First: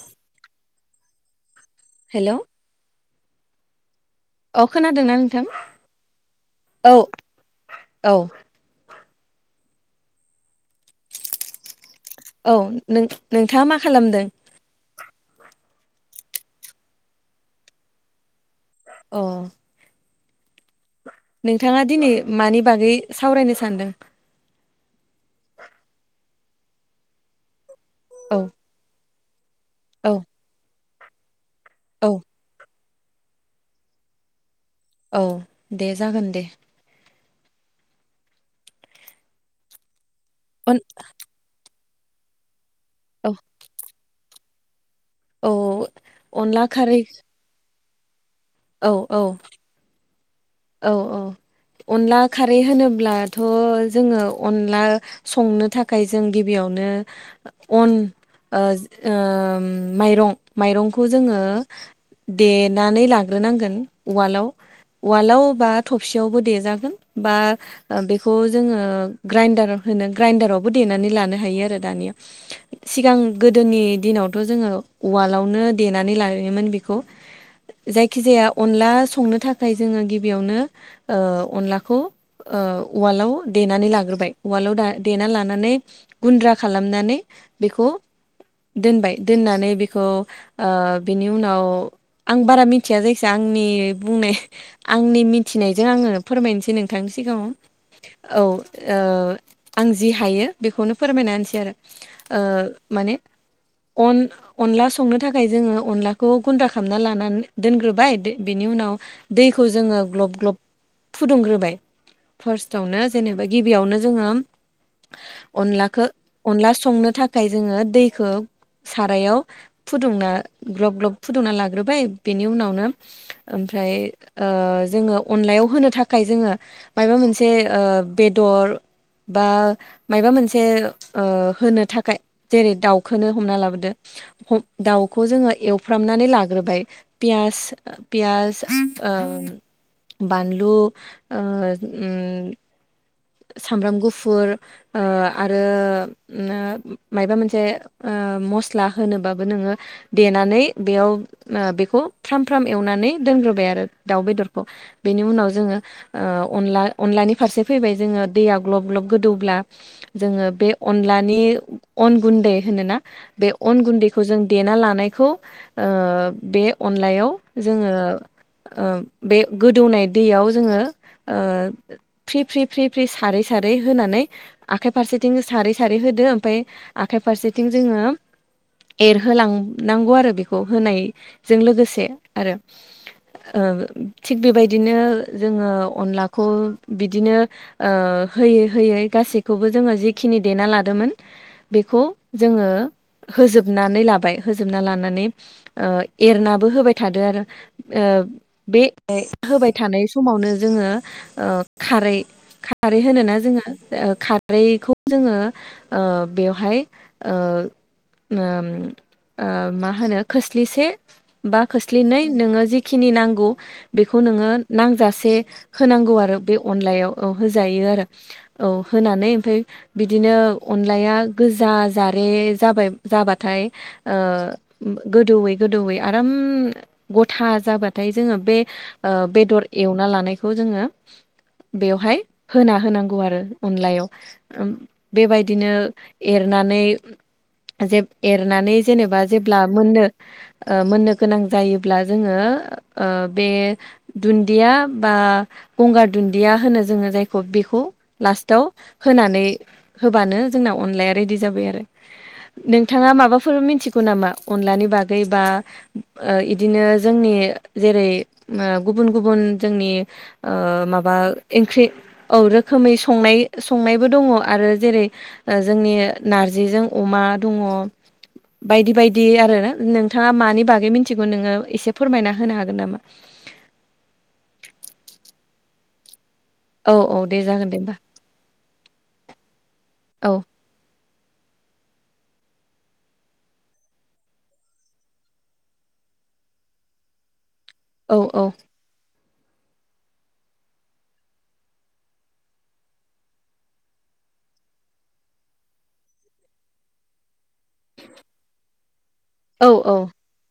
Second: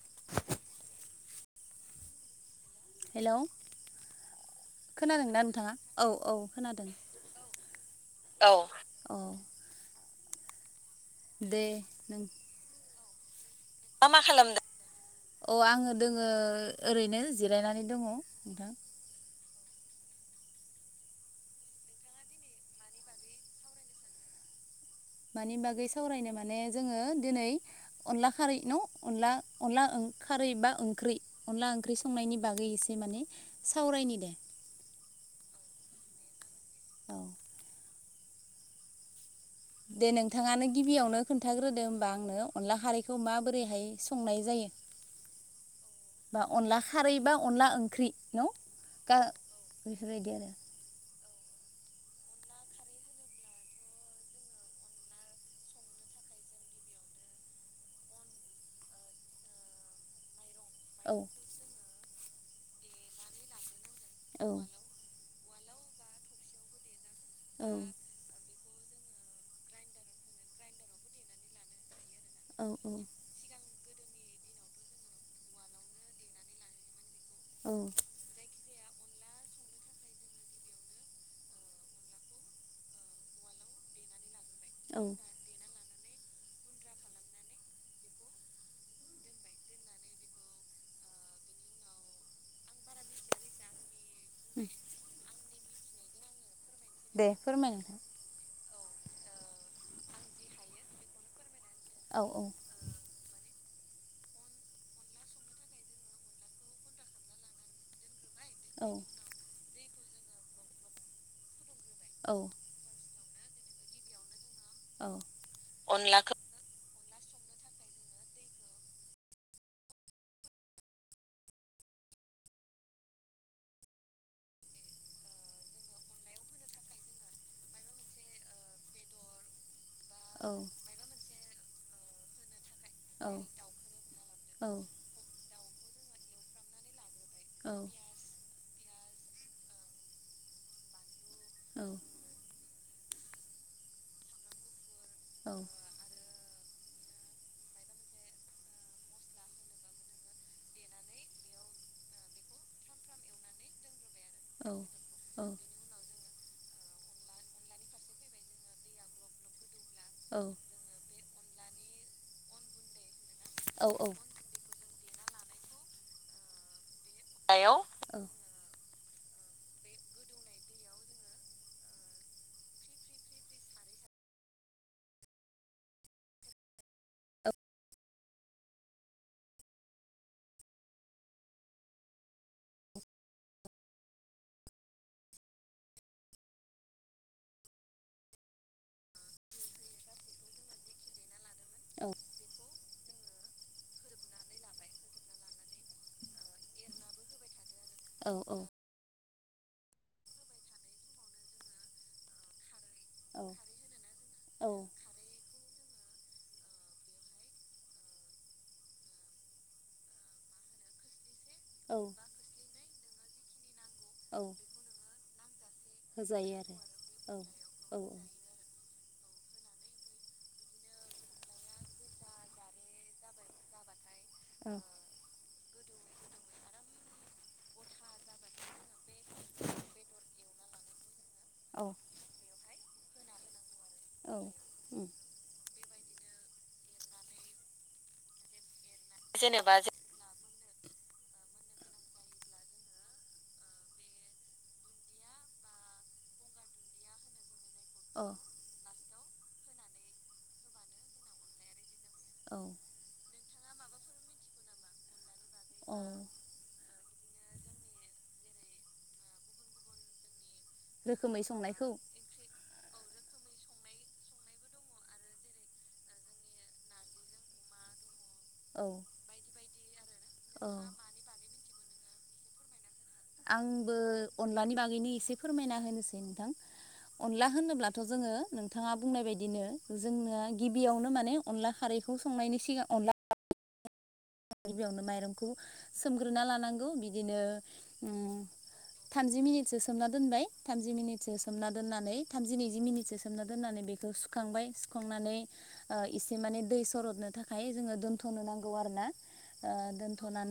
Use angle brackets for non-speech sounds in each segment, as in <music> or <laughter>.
<inaudible> Hello hello औ खोनादोंना नोंथां नोंथाङा? औ औ खोनादों औ औ औ दे नों औ नों नोंथाङा मा खालामदों? अ आङो दोङो ओरैनो जिरायनानै दङ नोंथां। अह नोंथाङा दिनै मानि बागै सावरायनो सानदों? मानि बागै सावरायनो माने जोङो दिनै अनला औ खारै न' अनला। अनला ओं औ खारै बा ओंख्रि अनला ओंख्रि औ संनायनि बागै एसे माने औ दे जागोन दे औ दे नोंथाङानो अन गिबियावनो खोन्थाग्रोदो होमबा आंनो अनला खारैखौ औ माबोरैहाय संनाय जायो औ बा अनला खारै बा अनला ओंख्रि न' औ औ बेफोरबायदि आरो औ औ अनला खारै होनोब्लाथ' जोङो अनला संनो थाखाय जों गिबियाव नो अन ओम माइरं माइरंखौ जोङो देनानै लाग्रोनांगोन उवालाव उवालाव बा थयावबो देजागोन ब जोङो ग्राइडार होनो ग्राइडारावबो देनानै लानो हायो आरो दानिया औ सिगां गोदोनि दिनावथ' जोङो उवालावनो देनानै लायोमोन बेखौ औ जायखि जाया अनला संनो थाखाय जोङो गिबियावनो अनलाखौ उवालाव देनानै लाग्रोबाय। उवालाव देना लानानै गुन्द्रा खालामनानै बेखौ दोनबाय दोननानै बेखौ बिनि उनाव आं बारा मिथिया जायखिाया आंनि बुंनाय। आंनि मिथिनायजों आङो फोरमायनोसै नोंथांनि दे सिगाङाव फोरमाय नोंथां औ आं जि हायो बेखौनो फोरमायनासै आरो औ ओ औ माने अन अनला संनो थाखाय जोङो अनलाखौ गुन्द्रा खालामना लानानै दोनग्रोबाय बेनि औ उनाव दैखौ जोङो गलब गलब फुदुग्रोबाय औ फारसथावनो जेनेबा गिबियावनो जोङो औ औ अनलाखो अनलास संनो थाखाय जोङो दैखौ सारायाव फुदुंना ग्लब ग्लब फुदुंना लाग्रोबाय बेनि उनावनो ओमफ्राय ओ जोङो अनलायाव होनो थाखाय जोङो मायाबा मोनसे ओ बेदर बा माबा मोनसे होनो थाखाय जेरै दाउखौनो हमना लाबोदो दाउखौ जोङो एवफ्रामनानै लाग्रोबाय पिस पियास ओ बानलु ओ उम सामब्राम गुफुर आरो मायाबा मोनसे मस्ला होनोबाबो नोङो देनानै बेयाव बेखौ फ्राम फ्राम एवनानै दोनग्रोबाय आरो दाउ बेदरखौ बेनि उनाव जोङो अनला अनलानि फारसे फैबाय जो दैयाव ग्लब ग्लब गोदौब्ला औ जोङो बे अ नि अनगुनदै होनो ना? बेअन औ औ गुनदैखौ जों देना ला बे अनलायाव सायाव जोङो औ बे गोदौनाय दैयाव जोङो फ्रि फ्रि फ्रि फ्रि सारै सारै होनानै आखाइ फारसेथिं सारै सारै होदो ओमफ्राय आखाइ औ फारसेथिं जोङो एरहोलांनांगौ आरो बेखौ होनायजों लोगोसे आरो <unintelligible> थिग बेबायदिनो जोङो अनलाखौ बिदिनो ओ होयै -होयै गासैखौबो जोङो जिखिनि देना लादोंमोन। बेखौ औ जोङो होजोबनानै लाबाय। होजोबना लानानै एरनाबो होबाय थादो आरो। औ औ <unintelligible> होबाय थानाय समावनो जोङो खारै खारै होनोना जोङो खारैखौ जोङो ओ बेवहाय ओ ओम -ओम मा होनो खोस्लिसे बा खोस्लिनै नोङो जिखिनि नांगौ। बेखौ औ नोङो नांजासे होनांगौ आरो बे अनलायाव, औ होजायो औ आरो औ। होनानै ओमफ्राय बिदिनो, अनलाया गोजा जारे जाबाय -जाबाथाय ओ औ गोदौै गोदौयै आराम गथा जाबाथाय, जोङो बे बेदर एवना लानायखौ जों जोङो औ बेवहाय होना होनांगौ आरो औ अनलायाव उम बेबायदिनो एरनानै जे- एरनानै जेनेबा जेब्ला जेनेबा मोननो मोननो गोनां जायोब्ला जोङो बे दुन्दिया बा गंगार दुन्दिया होनो जोङो, जायखौ बेखौ अ लास्टाव होनानै होबानो जोंना अनलाया रेडि जाबाय आरो। औ नोंथाङा माबा मोनथिगौ नामा? अनलानि बागै बा बिदिनो जोंनि जेरै गुबुन- गुबुन जोंनि ओ बा रोखोमै ओंख्रै औ रोखोमै <unintelligible> संनाय -संनायबो दङ आरो जेरै जोंनि नारजिजों अमा दङ। औ बायदि -बायदि आरो ना नोंथाङा मानि बागै मिथिगौ नोङो एसे फोरमायना होनो हागोन नामा? आंबो अनलानि बागैनो एसे फोरमायना होनोसै नोंथां। औ औ दे अनला जागोन दे होमबा होनोब्लाथ' जोङो नोंथाङा बुंनाय बादिनो औ जोंनो गिबियावनो माने अनला खारैखौ संनायनि सिगां अनला गिबियावनो माइरंखौ सोमग्रोना लानांगौ बिदिनो औ उम औ। थामजि मिनिटसो सोमना दोनबाय। थामजि मिनिटसो सोमना दोननानै थामजि नैजि मिनिटसो सोमना दोन्नानै बेखौ सुखांबाय। सुखांनानै एसे माने दै सरथ'नो थाखाय जोङो दोनथ'नो नांगौ आरोना औ ओ औ दोनथ'नानै <unintelligible>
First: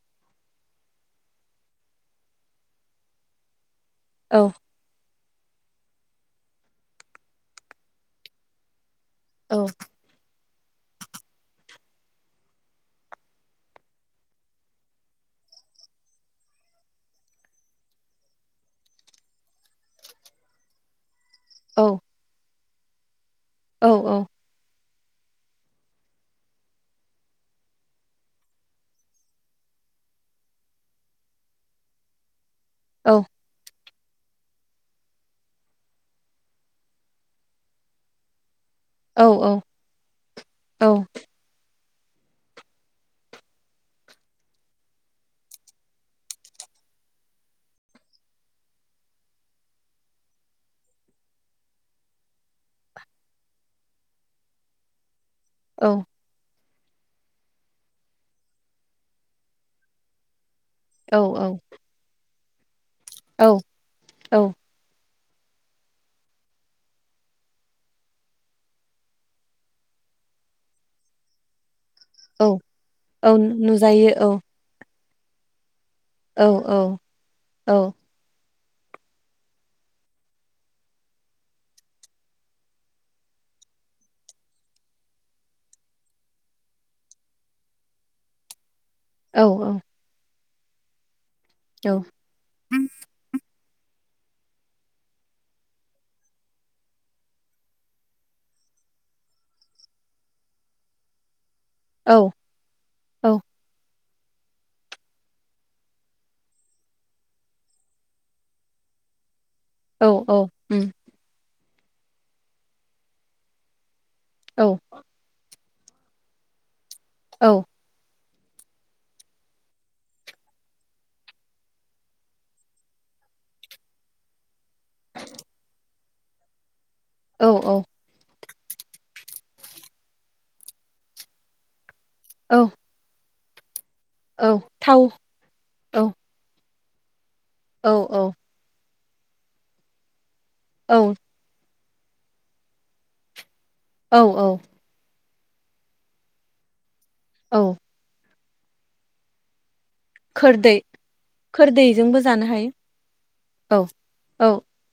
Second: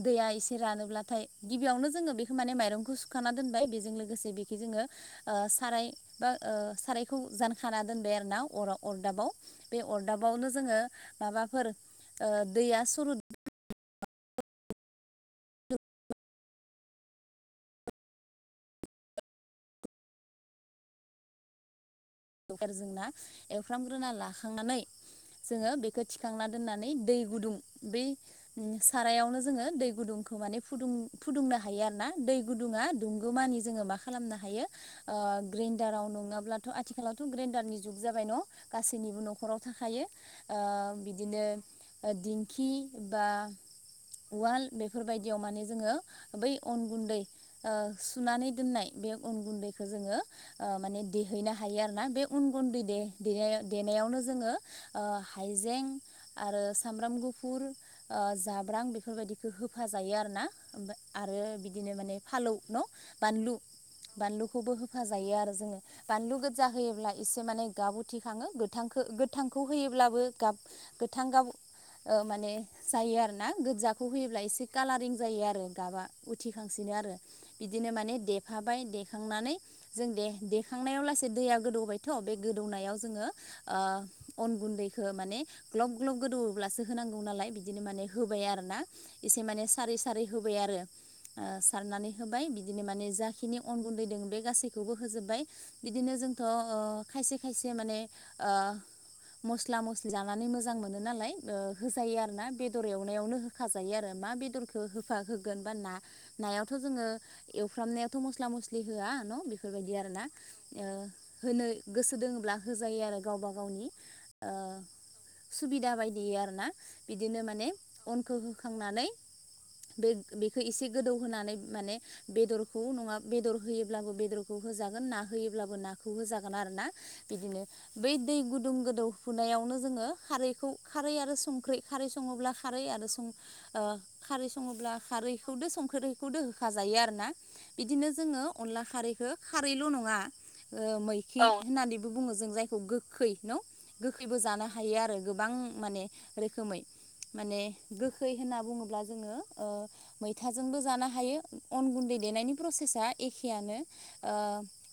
दैया एसे रानोब्ला थाय, गिबियावनो जोङो बेखौ मायरंखौ सुखाना दोनबाय। बेजों लोगोसे औ बेखि जोङो ओ साराय बा ओ सारायखौ जानखाना दोनबाय आरो ना अराव। अरदाबाव औ बे अरदाबावनो जोङो माबाफोर दैया सुरु <unintelligible> औ। एबार जोंना औ एवफ्रामग्रोना लाखांनानै जोङो बेखौ थिखांना दोन्नानै दै गुदुं, बै सारायावनो जोङो दै गुदुंखौ माने माने फुदुं-फुदुंनो हायो आरो ना। दै गुदुंया औ दुंगौ मानि जों मा खालामनो हायो, ओ ग्रेन्दाराव नङाब्लाथ' आथिखालाव' ग्रेनन्दार जुग जाबाय न'। गासैनिबो औ न'खराव थाखायो ओ बिदिनो दिंखि बा उवाल बेफोरबायदियाव माने जोङो, बै अन गुन्दै, सुनानै दोननाय बे अन गुन्दैखो जोङो ओ माने देहैनो <unintelligible> हायो आरोना। बे उन गुन्दै दे -देना- देनायावनो जोङो ओ हाइजें आरो सामब्राम गुफुर आ जाब्रां बेफोरबायदिखो होफाजायो आरो ना। ओमबा आरो बिदिनो माने, फालौ न' औ बानलु औ बानलुखौबो <unintelligible> जायो आरो जोङो बानलु गो जा होयोब्ला एसे माने गाब उथिखाङो गोथांखो गोथांखौ होयोब्लाबो गाब गोथां गाब ओ माने जायो औ आरोना गोदजाखौ नुजायो औ होयोब्ला एसे कालारिं जायो आरो गाबा औ औ उथिखांसिनो आरो औ बिदिनो माने दे खाबाय देखांनानै जों दे देखांनायाव लासे दैया गोदौबायथ' बे गोदौनायाव जोङो आ अन गुन्दैखो माने ग्लब ग्लब गोदौ दौब्लासो होनांगौ नालाय बिदिनो माने होबाय आरो ना इसे औ माने सारै सारै होबाय आरो ओ सारनानै होबाय बिदिनो माने जाखिनि अन गुन्दै दों बे गासैखौबो होजोबबाय बिदिनो जों थ' अ खायसे खायसे माने ओ मस्ला मस्लि जानानै मोजां मोनो नालाय ओ औ होजायो आरो ना बेदर एवनायावनो होखाजायो आरो मा बेदरखो होफा होगोन बा ना नायावथ' जोङो एवफ्रामनायावथ' मस्ला मस्लि होया न' बेबायदि आरो ना औ उम ओ होनो गोसो दोङोब्ला होजायो आरो गावबा गावनि ओ औ सुबिदा बायदियै आरो ना बिदिनो औ माने अनखौ होखांनानै बेग बेखो एसे गोदौ होनानै माने बेदरखौ नङा बेदर होयोब्लाबो बेदरखौ होजागोन ना होयोब्लाबो नाखौ होजागोन आरो ना औ बिदिनो बै दै गुदु गुदुं गोदौफुनायावनो जोङो खारैखौ खारै आरो संख्रै खारै सङोब्ला औ खारै आरो सं ओ खारै औ सङोब्ला थाव खारैखौदो औ संख्रैखौदो होखा जायो आरो ना औ बिदिनो औ जोङो अनला खारैखो खारैल' नङा ओ मैखि औ होननानैबो बुङो जों जायखौ गोखै न' गोखैबो औ जानो हायो आरो गोबां माने रोखोमै माने औ गोखै होनना बुङोब्ला जोङो ओ खोरदै मैथाजोंबो जानो हायो अन गुन्दै खोरदैजोंबो जानो देनायनि हायो प्रसेसा एखेयानो औ ओ औ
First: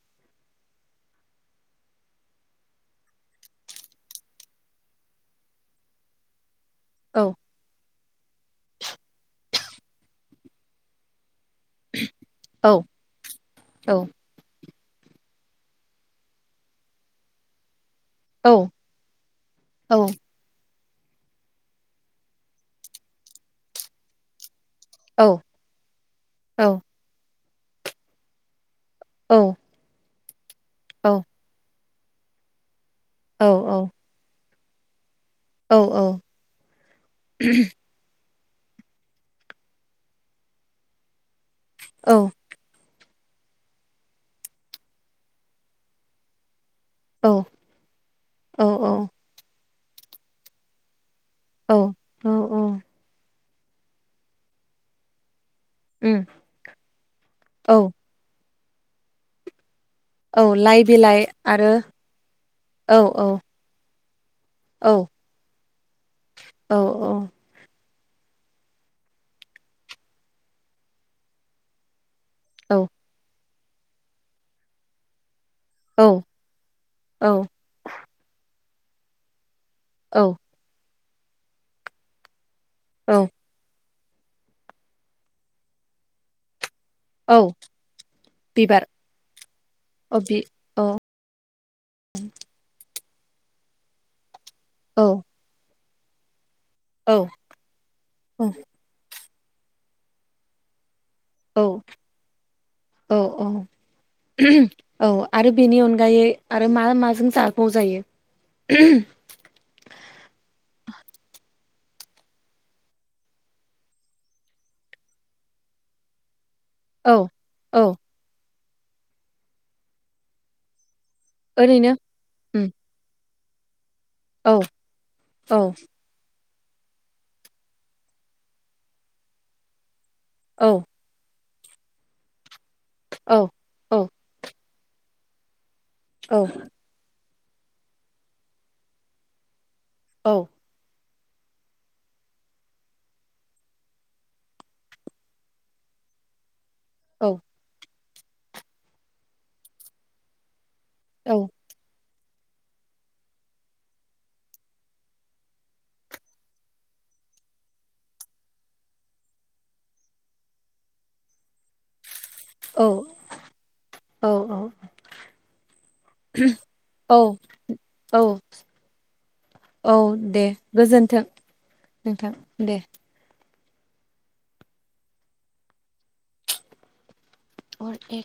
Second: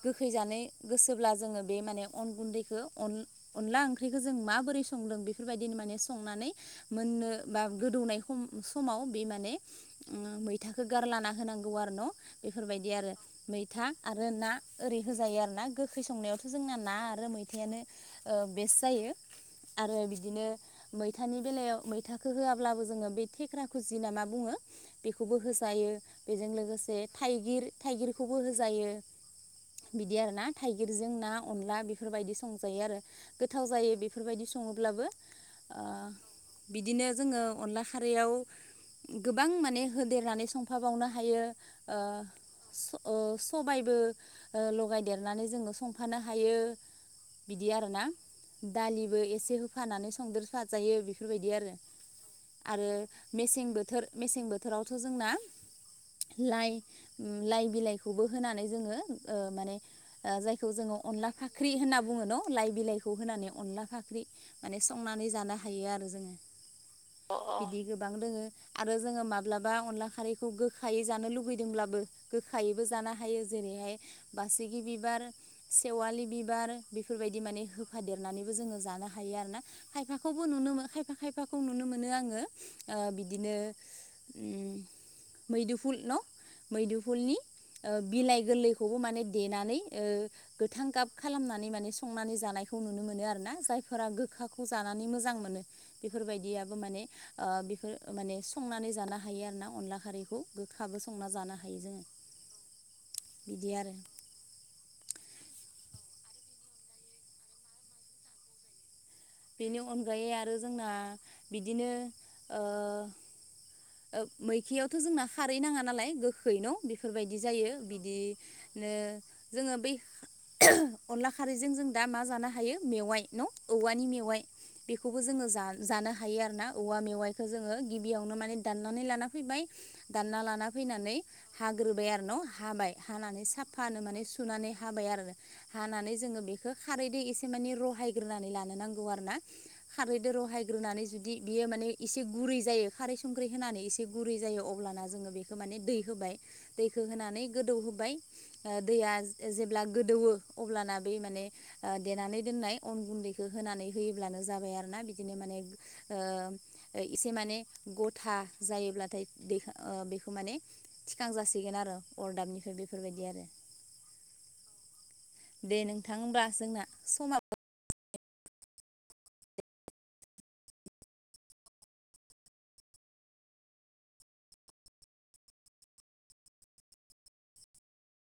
गोख खै जानैय गोसोब्ला जोङो बे माने अन गुन्दैखो अनला ओंख्रिखो जों माबोरै संदों बेफोरबायदिनो माने संनानै मोन्नो बा गोदौनाय सम समाव बे माने ओ मैथाखो गारलाना होनांग गौ आरो न' बेफोरबायदि आरो मैथा आरो ना ओरै होजायो आरो ना गोखै संनायावथ' जोंना ना आरो मैथायानो ओ बेस्ट जायो आरो बिदिनो मैथानि बेलायाव मैथाखो होयाब्लाबो जोङो बे थेख्रा खुजि ना मा बुङो? बेखौबो होजायो बेजों लोगोसे थाइगिर थाइगिरखौबो होजायो। औ बिदि आरोना थाइगिरजों ना अनला बेफोरबायदि संजायो आरो गोथाव जायो बेफोरबायदि स सङोब्लाबो औ आ बिदिनो जोङो अनला खारैयाव गोबां माने होदेरनानै संफाबावनो हायो ओ स अ सबाइबो ओ लगायदेरनानै जोङो संफानो हायो। बिदि आरोना दालिबो एसे होफानानै संदेर साजायो बि फोरबायदि आरो औ आरो मेसें बोथोर मेसें बोथोरावथ' जोंना उम लाइ लाइ औ बिलाइखौबो होनानै जोङो ओ माने आ औ जायखौ लाइ जोङो बिलाइ अनला फाख्रि आरो होनना बुङो न' लाइ औ बिलाइखौ औ होनानै अनला फाख्रि माने औ संनानै जानो हायो आरो जों औ अ अ बिदिखोब गोबां दोङो आरो जोङो माब्लाबा अनला खारैखो गोखायै जानो लुुबैदोंब्लाबो औ गोखायैबो जानो हायो जेरैहाय बासिगि बिबार सेवालि बिबार औ बेफोरबायदि माने होफादेरनानैबो जोङो जानो हायो आरो ना औ खायफाखौबो नुनो मोनो खायफा खायफाखौ नुनो मोनो आङो औ बिदिनो उम मैदिफुल न मैदुफुलनि औ बिलाइ बिबार गोरलैखौबो माने नानै ओ अ बि औ गोथां गाब खालामनानै माने संनानै जानायखौ नुनो मोनो आरोना जायफोरा गोखाखौ औ जानानै मोजां मोनो बेफोरबादि आरो माने औ ओ बेफोर माने संनानै जानो हायो आरोना अनला खारिखौ गोखा बो संना जानो औ औ हायो जोङो औ बिदि आरो औ आरो बेनि अनगायै आरो मा माजों जाबाव जायो बेनि अनगायै आरो जोंना बिदिनो ओ मैखियावथ' जोंना खारै नाङा नालाय गो गोखैन' औ बेफोरबायदि जायो औ बिदिनो जोङो बै अनला खारैजों जों ओरैनो दा मा जानो उम हायो मेवाइ न' औवाइ नि मेवाइ औ बेखौबो जोङो औ जानो हायो आरोना औवा मेवायखौ जोङो गिबियावनो माने दाननानै लाना फैबाय दानना लाना औ फैनानै हाग्रोबाय आरो न ' हाबाय औ हानानै औ साफानो माने सुनानै हाबाय आरो हानानै औ जोङो बेखौ खारैजों एसे माने रहायगोननानै ल नांगौ आरोना खारैद औ रहायग्रोन जुदि बि बियो माने इसे गुरै जायो खारै संख्रि होनानै एसे गुरै जायो अब्लाना जोङो बेखौ माने दै होबाय दैखौ औ होनानै गोदौहोबाय दैया जेब्ला गोदौवो अब्लाना बे औ माने ओ देनानै दोन्नाय अन गुन्दैखौ होनानै होयोब्लानो जाबाय आरोना बिदिनो माने ओ इसे माने गथा जायोब्लाथाय बे बेखौ माने थिखां जासिगोन आरो अरदाबनिफ्राय बेफोरबायदि आरो औ दे नोंथां होमब्ला जोंना औ समाबो औ औ दे गोजोन्थों नोंथां दे औ दे